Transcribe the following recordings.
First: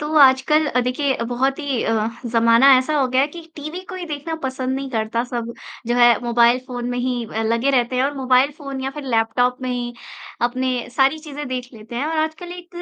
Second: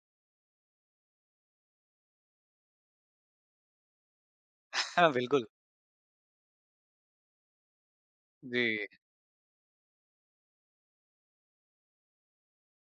तो आजकल अ, देखिए बहुत ही अ, ज़माना ऐसा हो गया है कि टीवी कोई देखना पसंद नहीं हाँ, करता बिल्कुल। सब जो है मोबाइल फ़ोन में ही अ, लगे रहते हैं और मोबाइल फ़ोन जी। या फिर लैपटॉप में ही अपने सारी चीज़ें देख लेते हैं, और आजकल एक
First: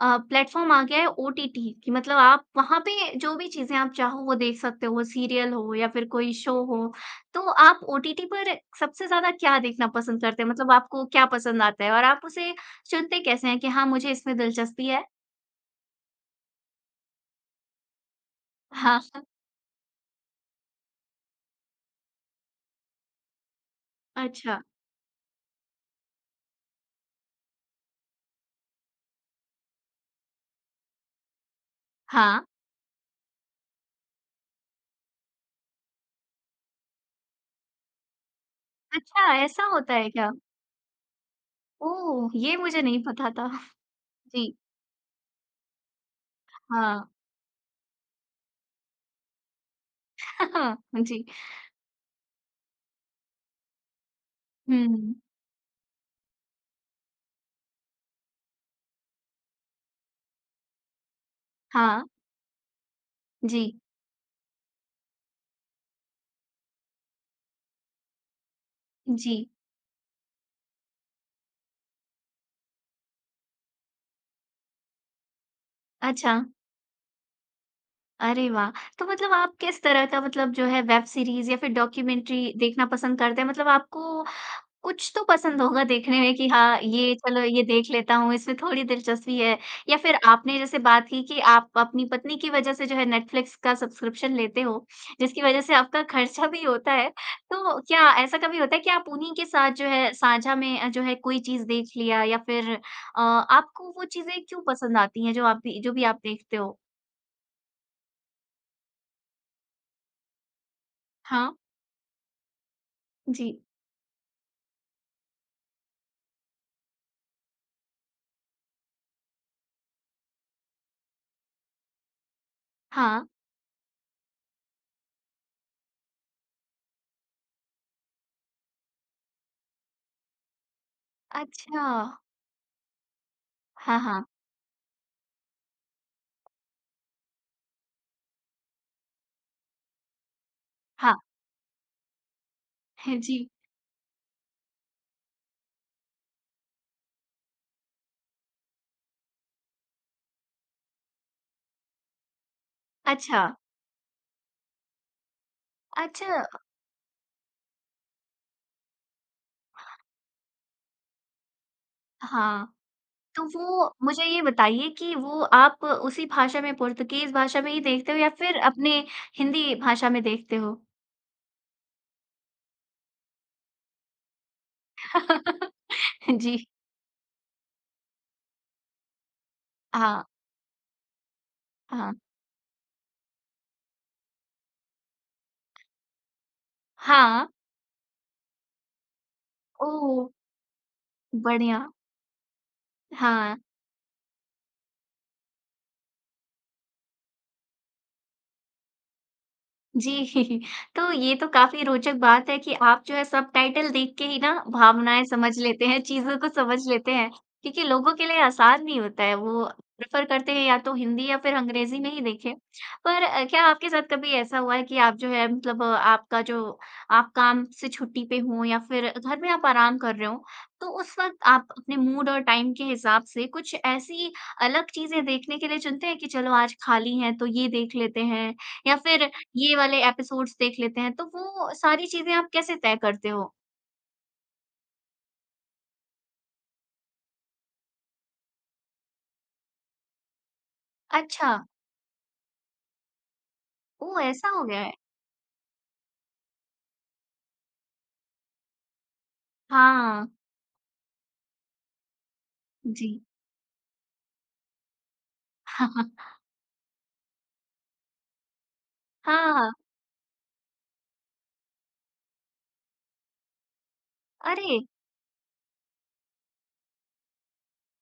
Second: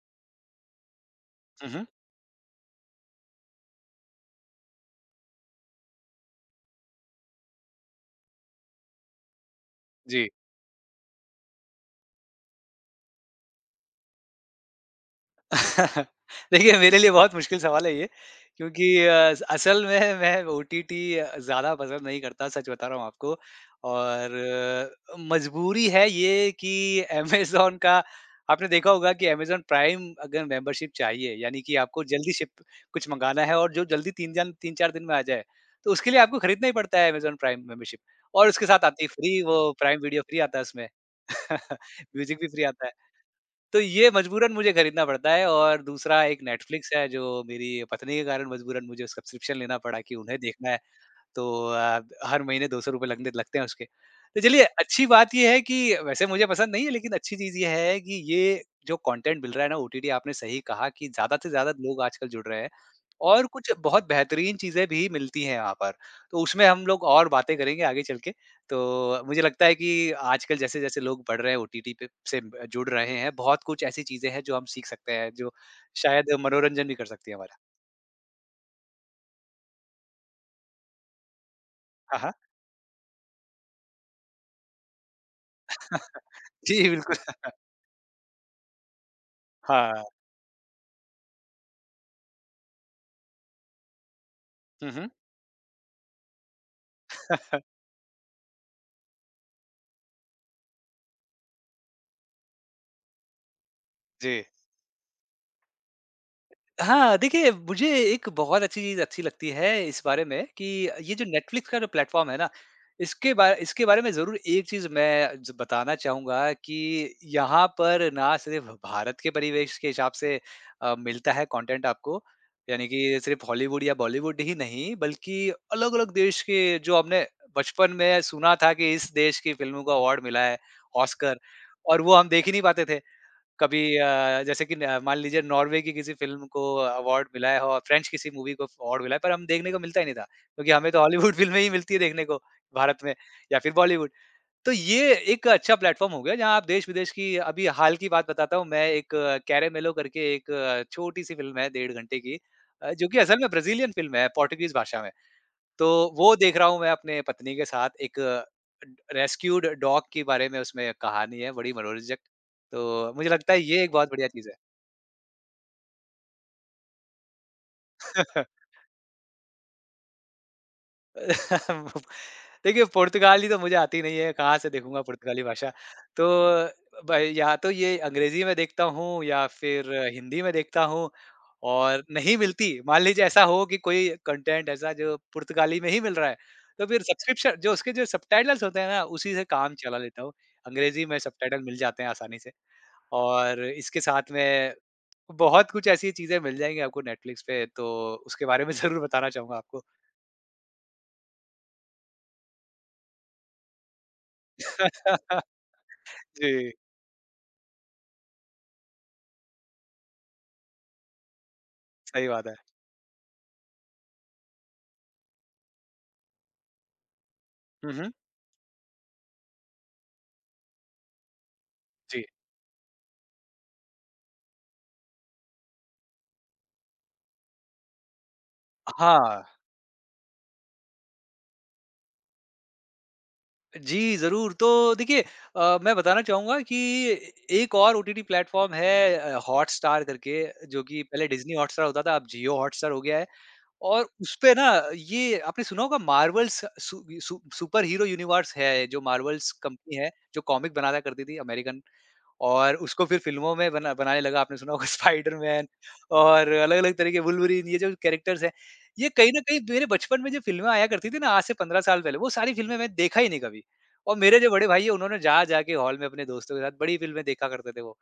अ, प्लेटफ़ॉर्म आ गया है ओटीटी हुँ, हुँ। कि मतलब आप वहाँ पे जो भी चीज़ें आप चाहो वो देख सकते हो वो सीरियल हो या फिर कोई शो हो, तो आप ओटीटी पर सबसे ज़्यादा क्या देखना पसंद जी। करते हैं? मतलब आपको क्या पसंद आता है, और आप उसे चुनते कैसे हैं कि हाँ मुझे इसमें दिलचस्पी है? देखिए, मेरे लिए बहुत मुश्किल सवाल है ये क्योंकि हाँ। अ, असल में मैं ओटीटी अ, ज़्यादा पसंद नहीं करता, सच बता रहा हूँ आपको अच्छा। और मजबूरी है ये कि अमेज़न का आपने देखा होगा कि अमेज़न प्राइम अगर मेंबरशिप चाहिए, यानी कि आपको जल्दी हाँ। शिप कुछ मँगाना है और जो जल्दी 3 जन 3-4 दिन में आ जाए तो उसके लिए आपको खरीदना ही पड़ता है अमेज़न प्राइम मेंबरशिप और उसके साथ आती है अच्छा फ्री वो ऐसा होता प्राइम है वीडियो, क्या? फ्री आता है उसमें ओह! म्यूज़िक भी ये फ्री मुझे आता है, नहीं पता था। तो ये मजबूरन जी। मुझे खरीदना पड़ता है और दूसरा एक नेटफ्लिक्स हाँ। है जो मेरी पत्नी के कारण मजबूरन मुझे सब्सक्रिप्शन लेना पड़ा कि उन्हें देखना है हाँ, जी। तो अ, हर महीने ₹200 लगते लगते हैं उसके, तो चलिए, हुँ, अच्छी हुँ। बात ये है कि वैसे मुझे पसंद नहीं है, लेकिन अच्छी चीज़ ये है कि ये जो कॉन्टेंट मिल रहा है ना, ओटीडी आपने सही कहा कि ज़्यादा से ज़्यादा लोग हाँ। आजकल जुड़ रहे हैं। और कुछ जी। बहुत बेहतरीन चीज़ें भी मिलती हैं यहाँ पर, तो उसमें हम लोग और बातें करेंगे आगे चल के तो मुझे जी। लगता है कि आजकल जैसे-जैसे लोग बढ़ रहे हैं ओटीटी पे से जुड़ रहे हैं बहुत कुछ ऐसी चीज़ें हैं जो हम सीख सकते हैं जो शायद अच्छा। मनोरंजन भी कर सकती है हमारा। अरे वाह! तो मतलब आप किस तरह का मतलब जो है वेब सीरीज़ या फ़िर हाँ, हाँ। डॉक्यूमेंट्री देखना पसंद करते हैं? मतलब आपको कुछ तो पसंद होगा देखने में कि हाँ जी, ये बिल्कुल। चलो ये देख लेता हूँ, इसमें थोड़ी दिलचस्पी है। या हाँ। फ़िर आपने जैसे बात की कि आप अपनी पत्नी की वज़ह से जो है नेटफ्लिक्स का सब्सक्रिप्शन लेते हो, हुँ, हुँ। जिसकी वज़ह से आपका खर्चा भी होता है। तो क्या ऐसा कभी होता है कि आप उन्हीं के साथ जो है साझा में जो है कोई चीज़ देख लिया। या फ़िर अ, आपको वो चीज़ें जी। क्यों पसंद आती हैं जो आप भी जो भी आप देखते हो? हाँ, देखिए मुझे एक बहुत अच्छी चीज़ अच्छी लगती है इस बारे में कि ये जो हाँ। नेटफ्लिक्स का जो प्लेटफ़ॉर्म है ना। इसके बार जी। इसके बारे में ज़रूर एक चीज़ मैं ज बताना चाहूँगा कि यहाँ पर ना सिर्फ़ भारत के परिवेश के हिसाब से अ, मिलता है कॉन्टेंट आपको। यानी कि हाँ। सिर्फ़ हॉलीवुड या बॉलीवुड ही नहीं बल्कि अलग-अलग देश के जो हमने बचपन में सुना था कि इस देश की फ़िल्मों को अवार्ड मिला है ऑस्कर। और वो अच्छा। हम देख ही नहीं पाते थे। कभी हाँ, हाँ। अ, जैसे कि न मान लीजिए नॉर्वे की किसी फ़िल्म को कॉन्टेंट मिला है और फ़्रेंच किसी मूवी को कॉन्टेंट मिला है, पर हम देखने को मिलता ही नहीं था। क्योंकि हमें तो हाँ। हॉलीवुड फ़िल्में ही मिलती है देखने को भारत में हाँ जी। या फ़िर बॉलीवुड। तो ये एक अच्छा प्लेटफ़ॉर्म हो गया, जहाँ आप देश-विदेश की अभी हाल की बात बताता हूँ मैं एक "कैरेमेलो" करके एक छोटी-सी फ़िल्म है, डेढ़ घंटे की। अ, जो कि असल में अच्छा। ब्राज़ीलियन फ़िल्म है, पोर्तुगीज़ भाषा में। तो वो अच्छा। देख रहा हूँ मैं अपने पत्नी के साथ। एक अ, रेस्क्यूड ड डॉग के बारे में उसमें एक कहानी है, बड़ी मनोरंजक। हाँ। तो मुझे तो लगता है ये एक वो बहुत मुझे बढ़िया ये चीज़ है। बताइए कि वो आप उसी भाषा में पोर्तुगीज़ भाषा में ही देखते हो या फ़िर अपने हिंदी भाषा में देखते हो? देखिए, पुर्तगाली तो मुझे आती नहीं है, कहाँ से देखूँगा पुर्तगाली भाषा। तो हाँ जी। अ, भई या तो ये अंग्रेज़ी में देखता हूँ या फिर हाँ। हिंदी में देखता हूँ और हाँ। नहीं मिलती मान लीजिए ऐसा हो कि कोई कंटेंट ऐसा जो पुर्तगाली में ही मिल रहा है, तो फिर हाँ। सब्सक्रिप्शन जो उसके जो सबटाइटल्स होते हैं ना, उसी से काम चला लेता ओह! हूँ। अंग्रेज़ी में सबटाइटल मिल बढ़िया। जाते हैं आसानी से हाँ। और इसके साथ में बहुत कुछ ऐसी चीज़ें मिल जाएँगी आपको नेटफ्लिक्स पे तो उसके बारे में ज़रूर बताना चाहूँगा आपको। जी। तो ये तो काफ़ी रोचक बात है कि आप जो हैं सबटाइटल देख के ही ना भावनाएँ समझ लेते हैं, चीज़ों को जी। समझ लेते हैं क्योंकि लोगों के लिए आसान नहीं होता है। वो प्रिफ़र करते हैं या तो हिंदी या फिर अंग्रेज़ी में ही सही बात देखें। है। पर अ, क्या आपके साथ कभी ऐसा हुआ है कि आप जो है मतलब आपका जो आप काम से हुँ, हुँ। छुट्टी पे हों या फिर घर में आप आराम कर रहे हों, तो उस वक़्त आप अपने जी। मूड और टाइम के हिसाब से कुछ ऐसी अलग चीज़ें देखने के लिए चुनते हैं कि चलो आज खाली हैं तो ये देख लेते हैं अ, या फिर हाँ। ये वाले एपिसोड्स देख लेते हैं तो वो अ, सारी चीज़ें आप कैसे तय करते हो? जी, ज़रूर तो देखिए अ, मैं बताना चाहूँगा कि ए एक और ओटीटी प्लेटफ़ॉर्म है अ, हॉटस्टार करके जो कि पहले डिज़नी अच्छा। हॉटस्टार होता था अब जियो हॉटस्टार हो गया है और ओह! ऐसा उसपे हो ना गया है? ये आपने सुना होगा मार्वल स सु सु सुपर हीरो यूनिवर्स है जो मार्वल्स कंपनी हाँ, है, हाँ। जो कॉमिक बनाता करती थी अमेरिकन और उसको फिर जी। फ़िल्मों में बना बनाने लगा। आपने सुना होगा स्पाइडरमैन और अलग-अलग तरीके वूल्वरिन ये जो कैरेक्टर्स हैं, ये कहीं न कहीं हाँ। मेरे बचपन में जो फ़िल्में आया करती थीं ना आज से 15 साल पहले, वो सारी फ़िल्में मैं देखा ही नहीं कभी। और मेरे जो बड़े भाई अरे! हैं, उन्होंने जा-जा के हॉल में अपने दोस्तों के साथ बड़ी फ़िल्में देखा करते थे वो।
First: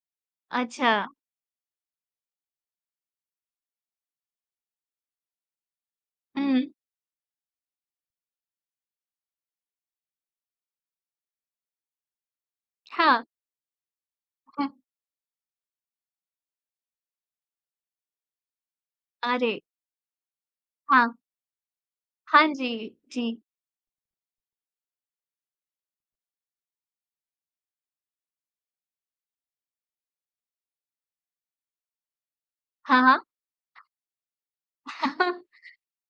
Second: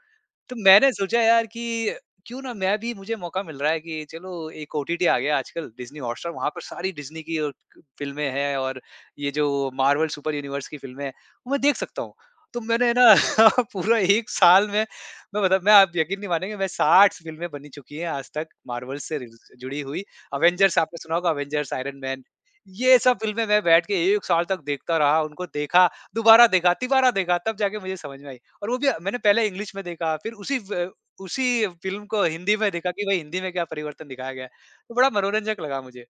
तो मैंने अच्छा। सोचा यार, कि क्यों ना मैं भी मुझे मौका मिल रहा है कि चलो एक ओटीटी आ गया आजकल डिज़नी हॉटस्टार। वहाँ पर हुँ। सारी डिज़नी की औ फ़िल्में हैं और ये जो मार्वल सुपर यूनिवर्स की फ़िल्में हैं, वो मैं देख सकता हूँ। तो मैंने ना हाँ। पूरा 1 साल हुँ। में मैं मतलब मैं आप यकीन नहीं मानेंगे मैं 60 स फ़िल्में बनी चुकी हैं आज तक मार्वल से रिज़ अरे! जुड़ी हुई। अवेंजर्स आपने हाँ। सुना होगा अवेंजर्स, आयरन मैन हाँ जी, ये सब जी। फ़िल्में मैं बैठ के 1 साल तक देखता रहा। उनको देखा, दोबारा देखा, तीबारा देखा तब जाके मुझे समझ में आई और वो भी अ, मैंने पहले इंग्लिश में देखा फिर उसी व उसी फ़िल्म को हिंदी में देखा हाँ, कि भई, हाँ। हिंदी में क्या परिवर्तन दिखाया गया है। तो बड़ा मनोरंजक लगा मुझे।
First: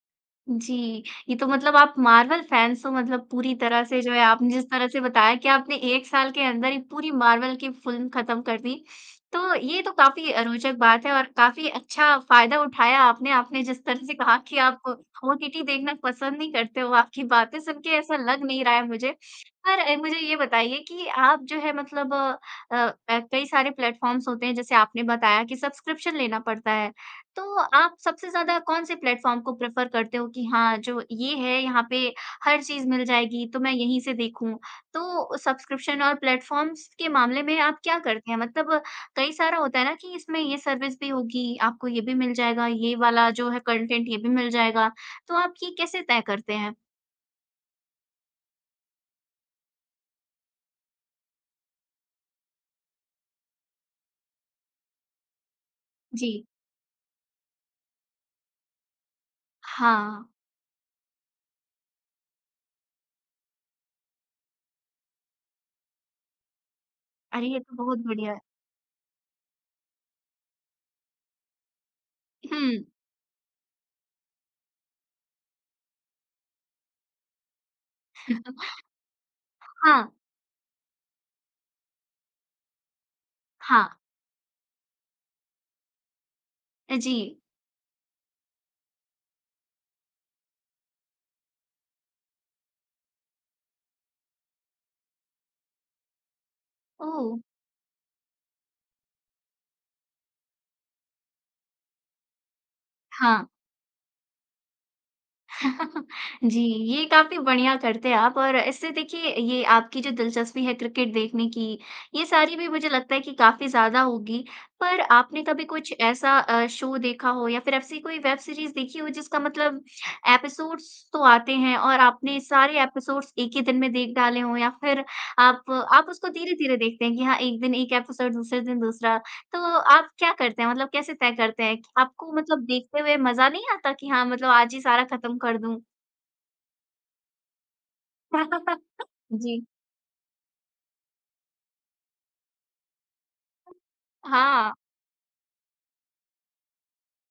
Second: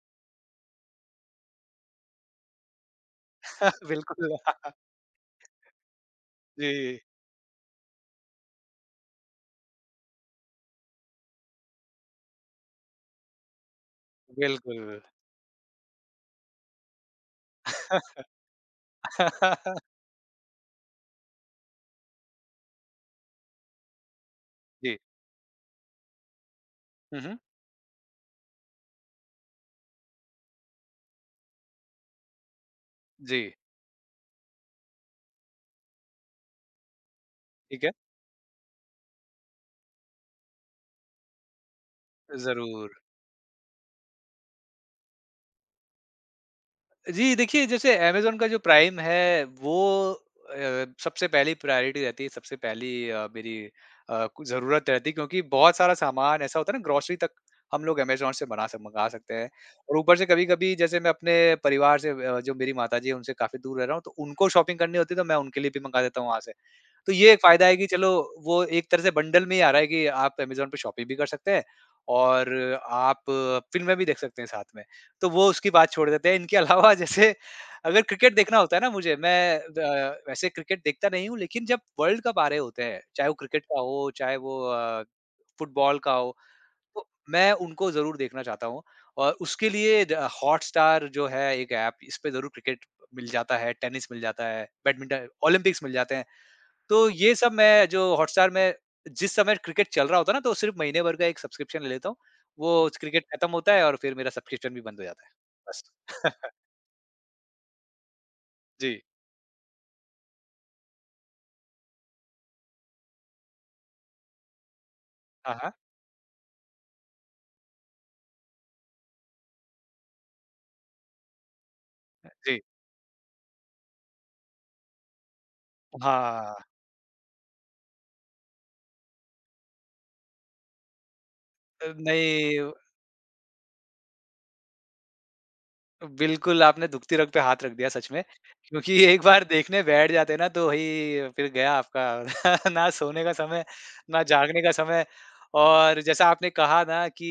जी। ये तो मतलब आप मार्वल फैन्स हो मतलब पूरी तरह से जो है बिल्कुल। आपने जिस तरह से बताया कि आपने 1 साल के अंदर 1 जी। पूरी मार्वल की फ़िल्म ख़त्म कर दी। तो ये तो काफ़ी अ, रोचक बात है और काफ़ी अच्छा फ़ायदा उठाया आपने। आपने जिस तरह से कहा कि आप बिल्कुल। ओटीटी देखना पसंद नहीं करते, वो आपकी बातें सुनके ऐसा लग नहीं रहा है मुझे। पर अ, मुझे ये बताइए कि आप जो है मतलब अ, ऐ कई सारे प्लेटफ़ॉर्म्स होते हैं जैसे जी। आपने बताया कि सब्सक्रिप्शन लेना पड़ता है, हुँ, हुँ। तो आप सबसे ज़्यादा कौन-से प्लेटफ़ॉर्म को प्रिफ़र करते हो कि हाँ, जो ये है यहाँ पे हर चीज़ मिल जाएगी जी। तो मैं यहीं से देखूँ? तो सब्सक्रिप्शन और प्लेटफ़ॉर्म्स के मामले में आप ठीक है। क्या करते हैं मतलब कई सारा होता है ना कि इसमें ये सर्विस भी होगी आपको ये भी मिल जाएगा, ये ज़रूर। वाला जो है कंटेंट ये भी मिल जाएगा, तो आप ये कैसे तय करते हैं? जी, देखिए जैसे अमेज़न का जो प्राइम है वो अ, सबसे पहली प्रायोरिटी रहती है सबसे पहली अ, मेरी अ, कु ज़रूरत रहती है क्योंकि बहुत सारा सामान जी। ऐसा होता है ना ग्रोसरी तक हम लोग अमेज़न से बना सक मँगा सकते हैं और ऊपर हाँ। से कभी-कभी जैसे मैं अपने परिवार से वे अ, जो मेरी माताजी हैं, उनसे काफ़ी दूर रह रहा हूँ तो उनको शॉपिंग करनी होती है तो मैं उनके लिए भी मँगा देता हूँ वहाँ से। तो ये एक अरे, ये फ़ायदा तो है कि बहुत चलो, बढ़िया है। वो एक तरह से बंडल में ही आ रहा है कि आप अमेज़न पे शॉपिंग भी कर सकते हैं और हुँ। आप फ़िल्में भी देख सकते हैं साथ में। तो वो उसकी बात छोड़ देते हैं, इनके अलावा जैसे अगर क्रिकेट देखना होता है ना मुझे, मैं व हाँ। वैसे क्रिकेट देखता नहीं हूँ लेकिन जब वर्ल्ड कप आ रहे होते हैं, चाहे वो क्रिकेट का हाँ। हो चाहे वो अ, फ़ुटबॉल का हो, अ, तो जी। मैं उनको ज़रूर देखना चाहता हूँ और उसके लिए द अ, हॉटस्टार जो है एक ऐप, इस पे ज़रूर क्रिकेट अ, मिल जाता है। टेनिस मिल जाता है, बैडमिंटन ओलंपिक्स मिल जाते हैं। तो ये ओह! सब मैं जो हॉटस्टार मैं जिस समय क्रिकेट चल रहा होता है ना तो सिर्फ़ महीनेभर का एक सब्सक्रिप्शन ले लेता हूँ। वो ज क्रिकेट हाँ। ख़त्म होता है और फिर मेरा सब्सक्रिप्शन भी बंद हो जाता है। बस। जी, ये काफ़ी बढ़िया करते हो आप और ऐसे जी। देखिए ये आपकी जो दिलचस्पी है क्रिकेट देखने की, ये सारी भी मुझे लगता है कि काफ़ी ज़्यादा होगी। पर आपने हाँ, कभी हाँ। कुछ ऐसा अ, शो देखा हो या फिर ऐसी कोई वेब सीरीज़ देखी हो जिसका मतलब एपिसोड्स तो आते हैं और अ, आपने जी। सारे एपिसोड्स 1 ही दिन में देख डाले हों या फिर आप आप उसको हाँ। धीरे-धीरे देखते हैं कि हाँ, 1 दिन 1 एपिसोड दूसरे दिन दूसरा, तो आप क्या करते हैं? मतलब कैसे तय करते हैं कि अ, आपको नहीं मतलब ओ देखते हुए मज़ा नहीं आता कि हाँ, मतलब आज ही सारा ख़त्म कर दूँ? बिल्कुल, आपने दुखती रग पे हाथ रख दिया सच में, क्योंकि एक बार जी। देखने बैठ जाते हैं ना तो वही फिर गया आपका। ना सोने का समय, ना जागने का हाँ। समय और जैसा आपने कहा ना कि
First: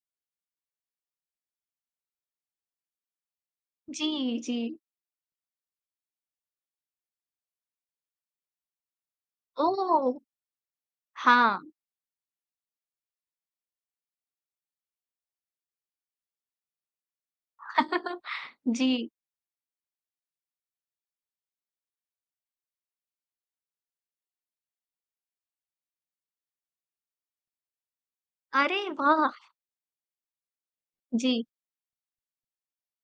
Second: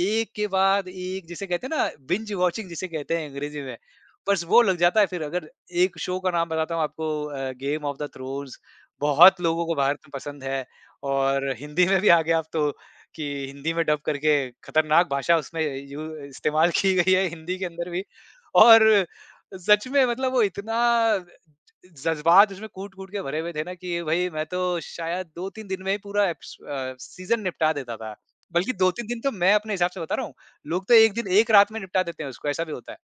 एक के बाद एक जिसे कहते हैं ना बिंज वॉचिंग जिसे कहते हैं अंग्रेज़ी में, जी, बस वो लग जी। जाता है फिर अगर एक शो का नाम बताता हूँ आपको अ, गेम ऑफ़ द थ्रोन्स। बहुत लोगों को भारत में ओह! पसंद है और हाँ। हिंदी में भी आ गया अब तो कि हिंदी में डब करके खतरनाक भाषा उसमें य यू इस्तेमाल की गई है हिंदी के अंदर भी और अ, जी। सच में मतलब वो इतना अ, ज जज़्बात उसमें कूट-कूट के भरे हुए थे ना कि ये भई, मैं तो शायद 2-3 दिन में ही पूरा एप्स अ, सीज़न निपटा देता था। बल्कि अरे 2-3 दिन तो वाह! मैं अपने हिसाब से बता रहा हूँ। लोग तो 1 दिन जी। 1 रात में निपटा देते हैं उसको ऐसा भी होता है।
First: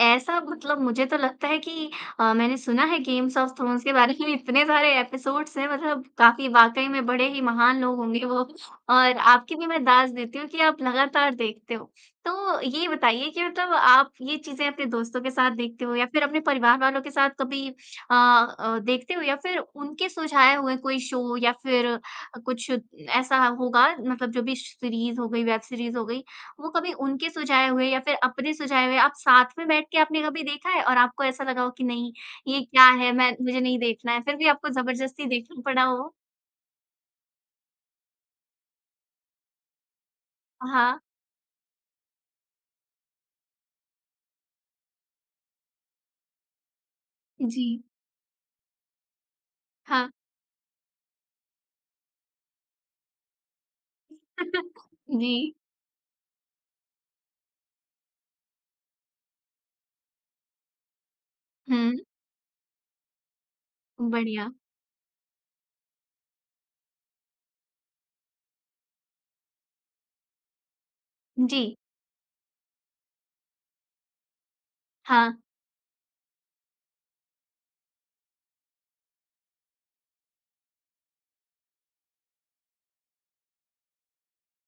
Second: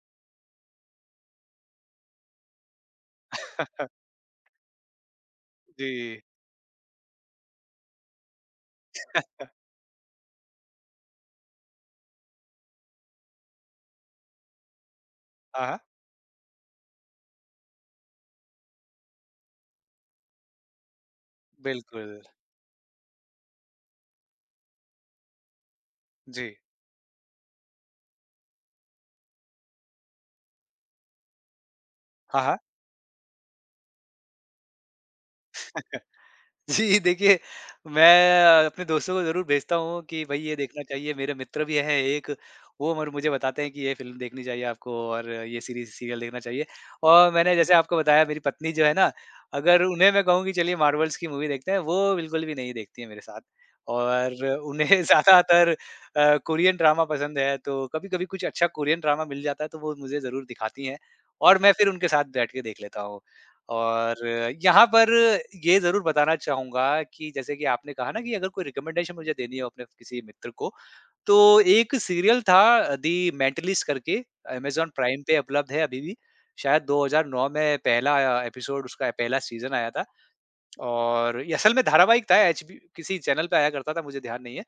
ऐसा मतलब मुझे तो लगता है कि अ, मैंने सुना है गेम्स ऑफ़ थ्रोन्स के बारे में इतने सारे एपिसोड्स हैं, मतलब जी। काफ़ी वाक़ई में बड़े ही महान लोग होंगे वो, और आपकी भी मैं दात देती हूँ कि आप लगातार देखते हो। तो ये बताइए कि मतलब आप ये चीज़ें अपने दोस्तों के साथ हाँ, हाँ। देखते हो या फिर अपने परिवार वालों के साथ कभी अ अ, देखते हो? या फिर उनके सुझाव हुए कोई शो या फिर अ, बिल्कुल। कुछ ऐसा होगा मतलब जो भी श सीरीज़ हो गई, वेब सीरीज़ हो गई, जी। वो कभी उनके सुझाव हुए या फिर अपने सुझाव हुए आप साथ में बैठ के आपने कभी देखा है और आपको ऐसा लगा हो कि, "नहीं, हाँ, हाँ। ये क्या है? मैं मुझे नहीं देखना है।" फिर भी आपको ज़बरदस्ती देखना पड़ा हो? जी, देखिए, मैं अ, अपने दोस्तों को ज़रूर भेजता हूँ कि, "भई, ये देखना हाँ। चाहिए।" मेरे मित्र भी हैं एक, वो मर मुझे बताते हैं कि, "ये फ़िल्म देखनी चाहिए आपको और ये सीरीज़, सीरियल देखना चाहिए।" और मैंने जैसे जी। आपको बताया, मेरी पत्नी जो है ना, अगर हाँ। उन्हें मैं कहूँ कि, "चलिए, मार्वल्स की मूवी देखते हैं।" वो बिल्कुल भी नहीं देखती हैं मेरे साथ। और उन्हें जी। ज़्यादातर अ, कोरियन ड्रामा पसंद है, तो कभी-कभी कुछ अच्छा कोरियन ड्रामा मिल जाता है, तो वो मुझे ज़रूर दिखाती हैं और मैं फिर हुँ। उनके साथ बैठ के देख लेता हूँ। और बढ़िया। यहाँ पर ये ज़रूर बताना चाहूँगा कि जैसे कि आपने कहा ना कि अगर कोई रिकमेंडेशन मुझे देनी है अपने किसी मित्र को, तो जी। एक सीरियल था अ, "दी मेंटलिस्ट" करके, अमेज़न प्राइम हाँ। पे उपलब्ध है अभी भी। शायद 2009 में पहला आया एपिसोड उसका, पहला सीज़न आया था। और ये असल में धारावाहिक था, एचबी किसी चैनल पे आया करता था, मुझे ध्यान नहीं है।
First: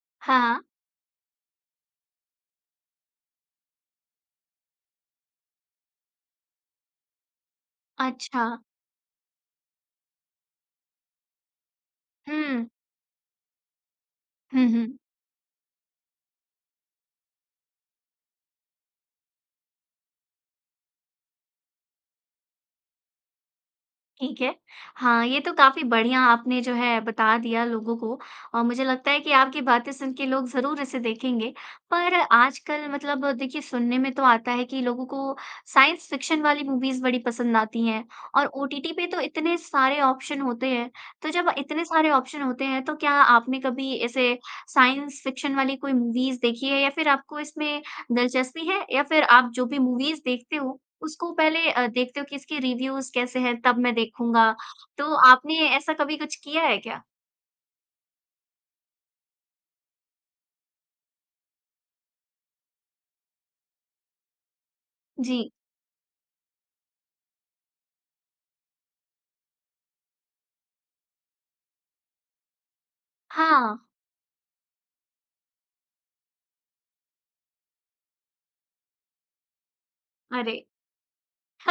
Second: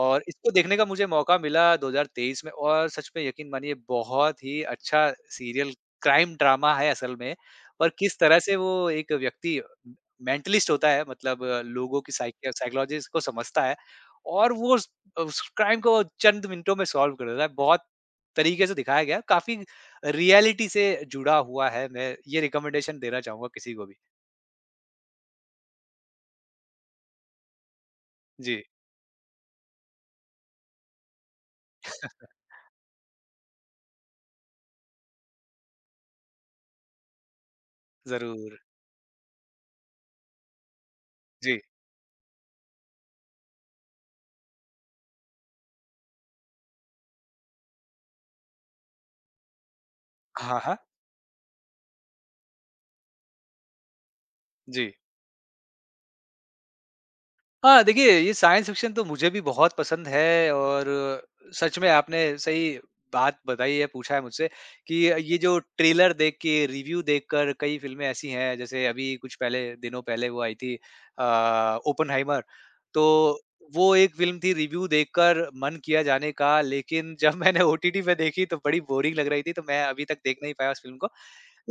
और इसको हाँ। देखने का मुझे मौका मिला 2023 में और सच में यकीन मानिए, बहुत ही अच्छा सीरियल क्राइम ड्रामा है असल में। पर किस तरह से अच्छा। वो एक व्यक्ति मेंटलिस्ट होता है, मतलब लोगों की साइकि या हुँ। साइकोलॉजिस्ट को समझता है और हुँ, वो उस हुँ। अ, उस क्राइम को चंद मिनटों में सॉल्व कर देता है। बहुत तरीके से दिखाया गया है, काफ़ी अ, रियलिटी से जुड़ा हुआ है, मैं ये रिकमेंडेशन देना चाहूँगा किसी को भी। ठीक है। हाँ, ये तो काफ़ी बढ़िया आपने जो है बता दिया लोगों को, और जी। मुझे लगता है कि आपकी बातें सुन के लोग ज़रूर इसे देखेंगे। पर आजकल मतलब देखिए, सुनने में तो आता है कि लोगों को साइंस फ़िक्शन वाली मूवीज़ बड़ी पसंद आती हैं और ज़रूर। ओटीटी पे तो इतने सारे ऑप्शन होते हैं। तो जब जी। इतने सारे ऑप्शन होते हैं, तो क्या आपने कभी ऐसे साइंस फ़िक्शन वाली कोई मूवीज़ देखी है या फिर आपको इसमें दिलचस्पी है? या फिर आप जो भी मूवीज़ देखते हाँ, हो, हाँ। उसको पहले अ, देखते हो कि, "इसकी रिव्यूज़ कैसे हैं, तब मैं देखूँगा।" जी। तो आपने ऐसा कभी कुछ किया है क्या? हाँ, देखिए ये साइंस फ़िक्शन तो मुझे भी बहुत पसंद है और सच में आपने सही बात बताई है पूछा है मुझसे कि ये जी। जो ट्रेलर देख के, रिव्यू देखकर कई फ़िल्में ऐसी हैं, जैसे अभी कुछ पहले दिनों पहले वो आई थी अ, ओपेनहाइमर, तो हाँ। वो एक फ़िल्म थी रिव्यू देखकर मन किया जाने का लेकिन जब मैंने ओटीटी पे देखी तो बड़ी बोरिंग लग रही थी, तो मैं अभी तक देख नहीं अरे! पाया उस फ़िल्म को,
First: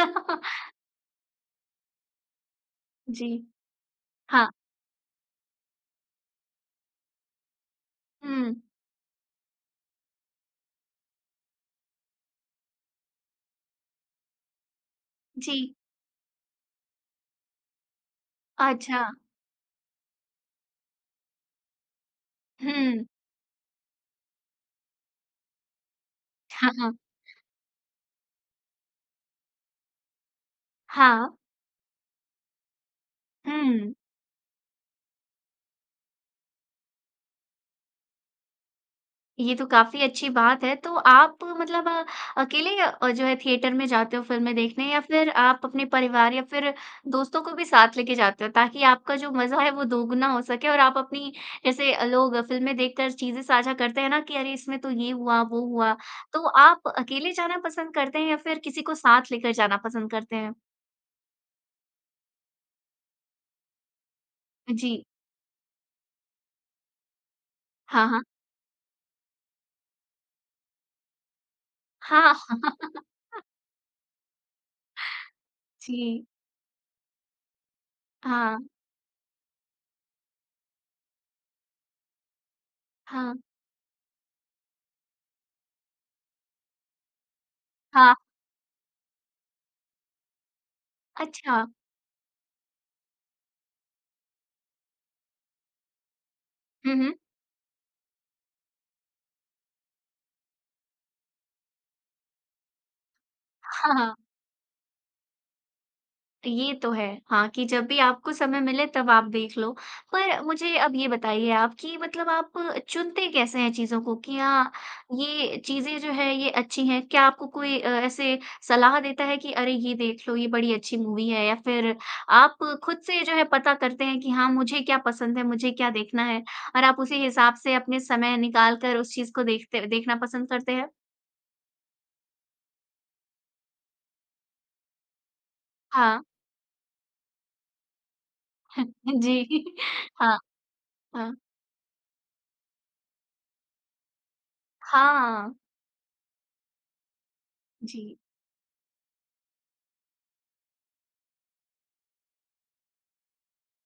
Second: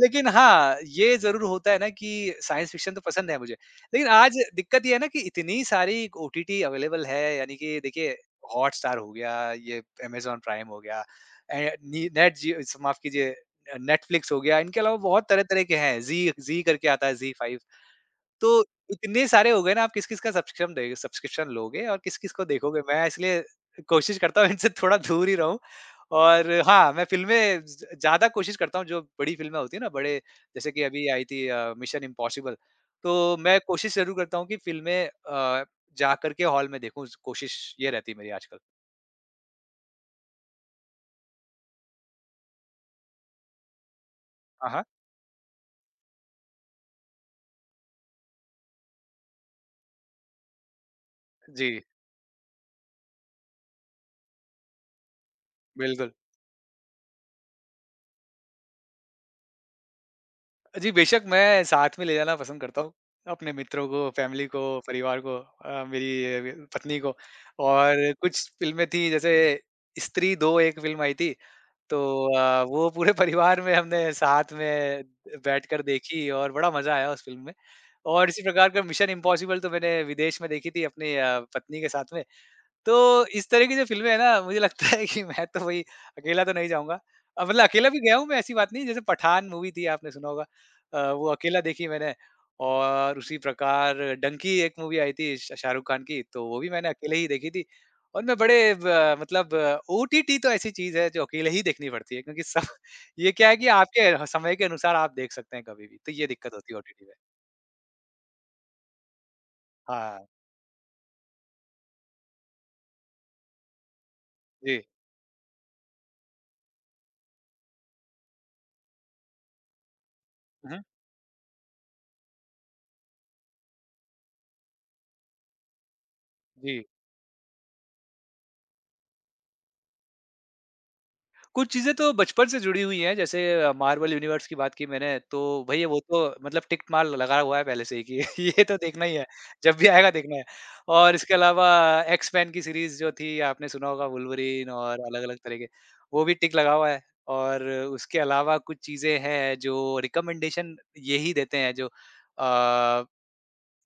लेकिन हाँ, ये ज़रूर होता है ना कि साइंस फ़िक्शन तो जी। पसंद है मुझे, लेकिन आज हाँ। दिक्कत ये है ना कि इतनी सारी ओटीटी अवेलेबल है, यानी कि देखिए हुँ। हॉटस्टार हो गया, ये अमेज़न प्राइम हो गया, ए नी नेट जियो स माफ़ कीजिए नेटफ्लिक्स हो गया, इनके अलावा बहुत तरह-तरह जी। के हैं, जी जी करके आता है, जी फाइव, तो अच्छा। इतने सारे हो गए ना आप किस-किस का सब्स्कृम दे सब्सक्रिप्शन लोगे और किस-किस को देखोगे? हुँ। मैं इसलिए कोशिश करता हूँ इनसे थोड़ा दूर ही रहूँ और हाँ, हाँ, हाँ। मैं फ़िल्में ज ज़्यादा कोशिश करता हूँ, जो बड़ी फ़िल्में होती हैं ना, बड़े जैसे कि अभी आई हाँ। थी अ, मिशन इम्पॉसिबल, तो मैं हुँ। कोशिश ज़रूर करता हूँ कि फ़िल्में अ, जाकर के हॉल में देखूँ, कोशिश ये रहती है मेरी आजकल। ये तो काफ़ी अच्छी बात है, तो आप मतलब अ, अकेले अ, जो है थिएटर में जाते हो फ़िल्में हाँ, देखने हाँ। या फिर आप अपने परिवार या फिर दोस्तों को भी साथ लेके जाते हो ताकि आपका जो मज़ा है वो दोगुना हो सके और आप अपनी जी। जैसे लोग फ़िल्में देखकर चीज़ें साझा करते हैं ना कि, अरे! इसमें तो ये हुआ, वो हुआ। बिल्कुल। तो आप अकेले जाना पसंद करते हैं या फिर किसी को साथ लेकर जाना पसंद करते हैं? जी, बेशक़ मैं साथ में ले जाना पसंद करता हूँ अपने मित्रों को, फ़ैमिली को, जी। परिवार को अ, मेरी अ, पत्नी को और हाँ, हाँ। कुछ फ़िल्में थी, जैसे स्त्री 2 एक फ़िल्म आई थी, तो हाँ। अ, वो पूरे परिवार में हमने साथ में बैठकर जी। देखी और बड़ा मज़ा आया उस फ़िल्म में और इसी हाँ। प्रकार का मिशन इम्पॉसिबल तो मैंने विदेश में देखी थी अपनी अ, पत्नी के साथ में, तो हाँ। इस तरह की जो फ़िल्में हैं ना, मुझे लगता है कि मैं तो वही, अकेला तो नहीं जाऊँगा, अब मतलब अकेला भी हाँ। गया हूँ मैं, ऐसी बात नहीं है, जैसे पठान मूवी थी, आपने सुना होगा अ, वो अकेला अच्छा। देखी मैंने और उसी प्रकार डंकी एक मूवी आई थी श शाहरुख़ ख़ान की, तो वो भी मैंने हुँ, हुँ। अकेले ही देखी थी और मैं बड़े अ, मतलब ओटीटी तो ऐसी चीज़ है जो अकेले ही देखनी पड़ती है क्योंकि स ये क्या है कि हाँ, हाँ। आपके समय के अनुसार आप देख सकते हैं कभी-भी, तो ये दिक्क़त होती ये है तो ओटीटी है, में। हाँ, कि जब भी आपको समय मिले तब आप देख लो, हाँ। पर मुझे अब ये बताइए आप कि मतलब आप चुनते कैसे हैं चीज़ों को कि हाँ, जी। ये चीज़ें जो है ये अच्छी हैं क्या आपको कोई अ, ऐसे सलाह देता है कि, अरे! ये देख लो ये बड़ी उहुँ। अच्छी मूवी है, या फिर आप ख़ुद से जो है पता करते हैं कि, हाँ, मुझे क्या पसंद है, मुझे क्या देखना है और जी। आप उसी हिसाब से अपने समय निकाल कर उस चीज़ को देखते देखना पसंद करते हैं? कुछ चीज़ें तो बचपन से जुड़ी हुई हैं जैसे मार्वल यूनिवर्स की बात की मैंने तो भई वो तो हाँ। मतलब टिक मार्क लगा हुआ है पहले से ही कि ये तो देखना ही है जी। जब भी आएगा देखना हाँ। है और इसके हाँ। अलावा एक्स-मैन की सीरीज़ जो थी आपने सुना होगा वुल्वरीन और अलग-अलग हाँ। तरीके वो भी टिक लगा हुआ है और जी। उसके अलावा कुछ चीज़ें हैं जो रिकमेंडेशन यही देते हैं जो अ,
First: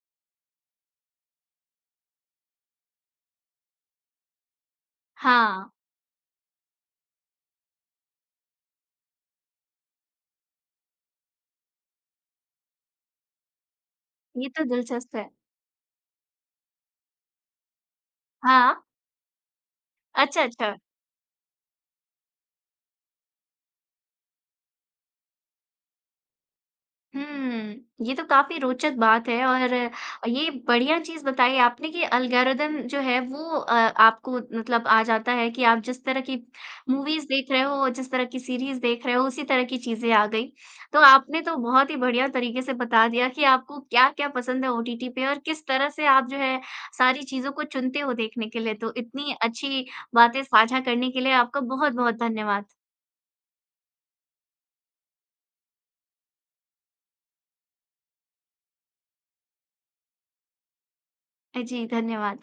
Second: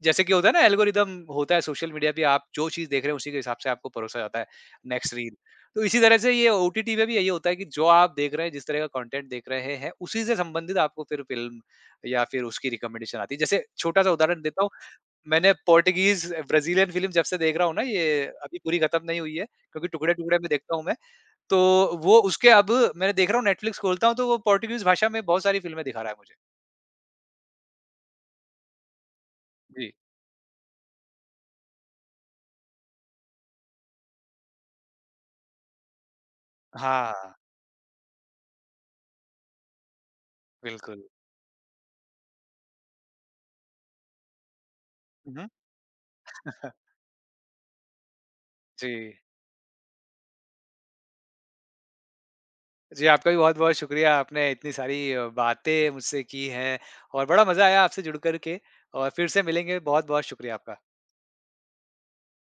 जैसे कि होता है ना, एल्गोरिदम होता है सोशल मीडिया पे आप जो चीज़ देख रहे हैं उसी के हिसाब से आपको परोसा जाता है नेक्स्ट रील। हाँ। तो इसी तरह से ये ओटीटी पे भी यही होता है कि जो आप देख रहे हैं, जिस तरह का कंटेंट देख रहे हैं, है उसी से संबंधित आपको फिर फिल्म या फिर उसकी रिकमेंडेशन आती है। जैसे छोटा-सा उदाहरण ये देता तो हूँ, दिलचस्प है। मैंने पॉर्टिगीज़ ब्राज़ीलियन फ़िल्म जब से देख रहा हूँ ना ये अभी पूरी हाँ। ख़त्म नहीं हुई है क्योंकि टुकड़े-टुकड़े अच्छा, में देखता अच्छा। हूँ मैं। तो वो उसके अब मैंने देख रहा हूँ नेटफ्लिक्स खोलता हूँ तो वो पॉर्टिगीज़ भाषा में बहुत सारी फ़िल्म दिखा रहा है मुझे। हुँ। ये तो काफ़ी रोचक बात है और जी। ये बढ़िया चीज़ बताई आपने कि एल्गोरिदम जो है वो अ, आपको मतलब आ जाता है कि आप जिस तरह की मूवीज़ हाँ। देख रहे हो जिस तरह की सीरीज़ देख रहे हो उसी तरह की चीज़ें आ गई। तो बिल्कुल। आपने तो बहुत ही बढ़िया तरीके से बता दिया कि आपको क्या-क्या पसंद है ओटीटी पे हुँ, और हुँ। किस तरह से आप जो है सारी चीज़ों को चुनते हो देखने के लिए। तो जी। इतनी अच्छी बातें साझा करने के लिए आपका बहुत-बहुत धन्यवाद। जी, आपका भी बहुत-बहुत शुक्रिया आपने इतनी सारी बातें मुझसे की हैं और बड़ा मज़ा आया आपसे जुड़कर के और फिर से मिलेंगे बहुत-बहुत शुक्रिया आपका। अ, जी। धन्यवाद।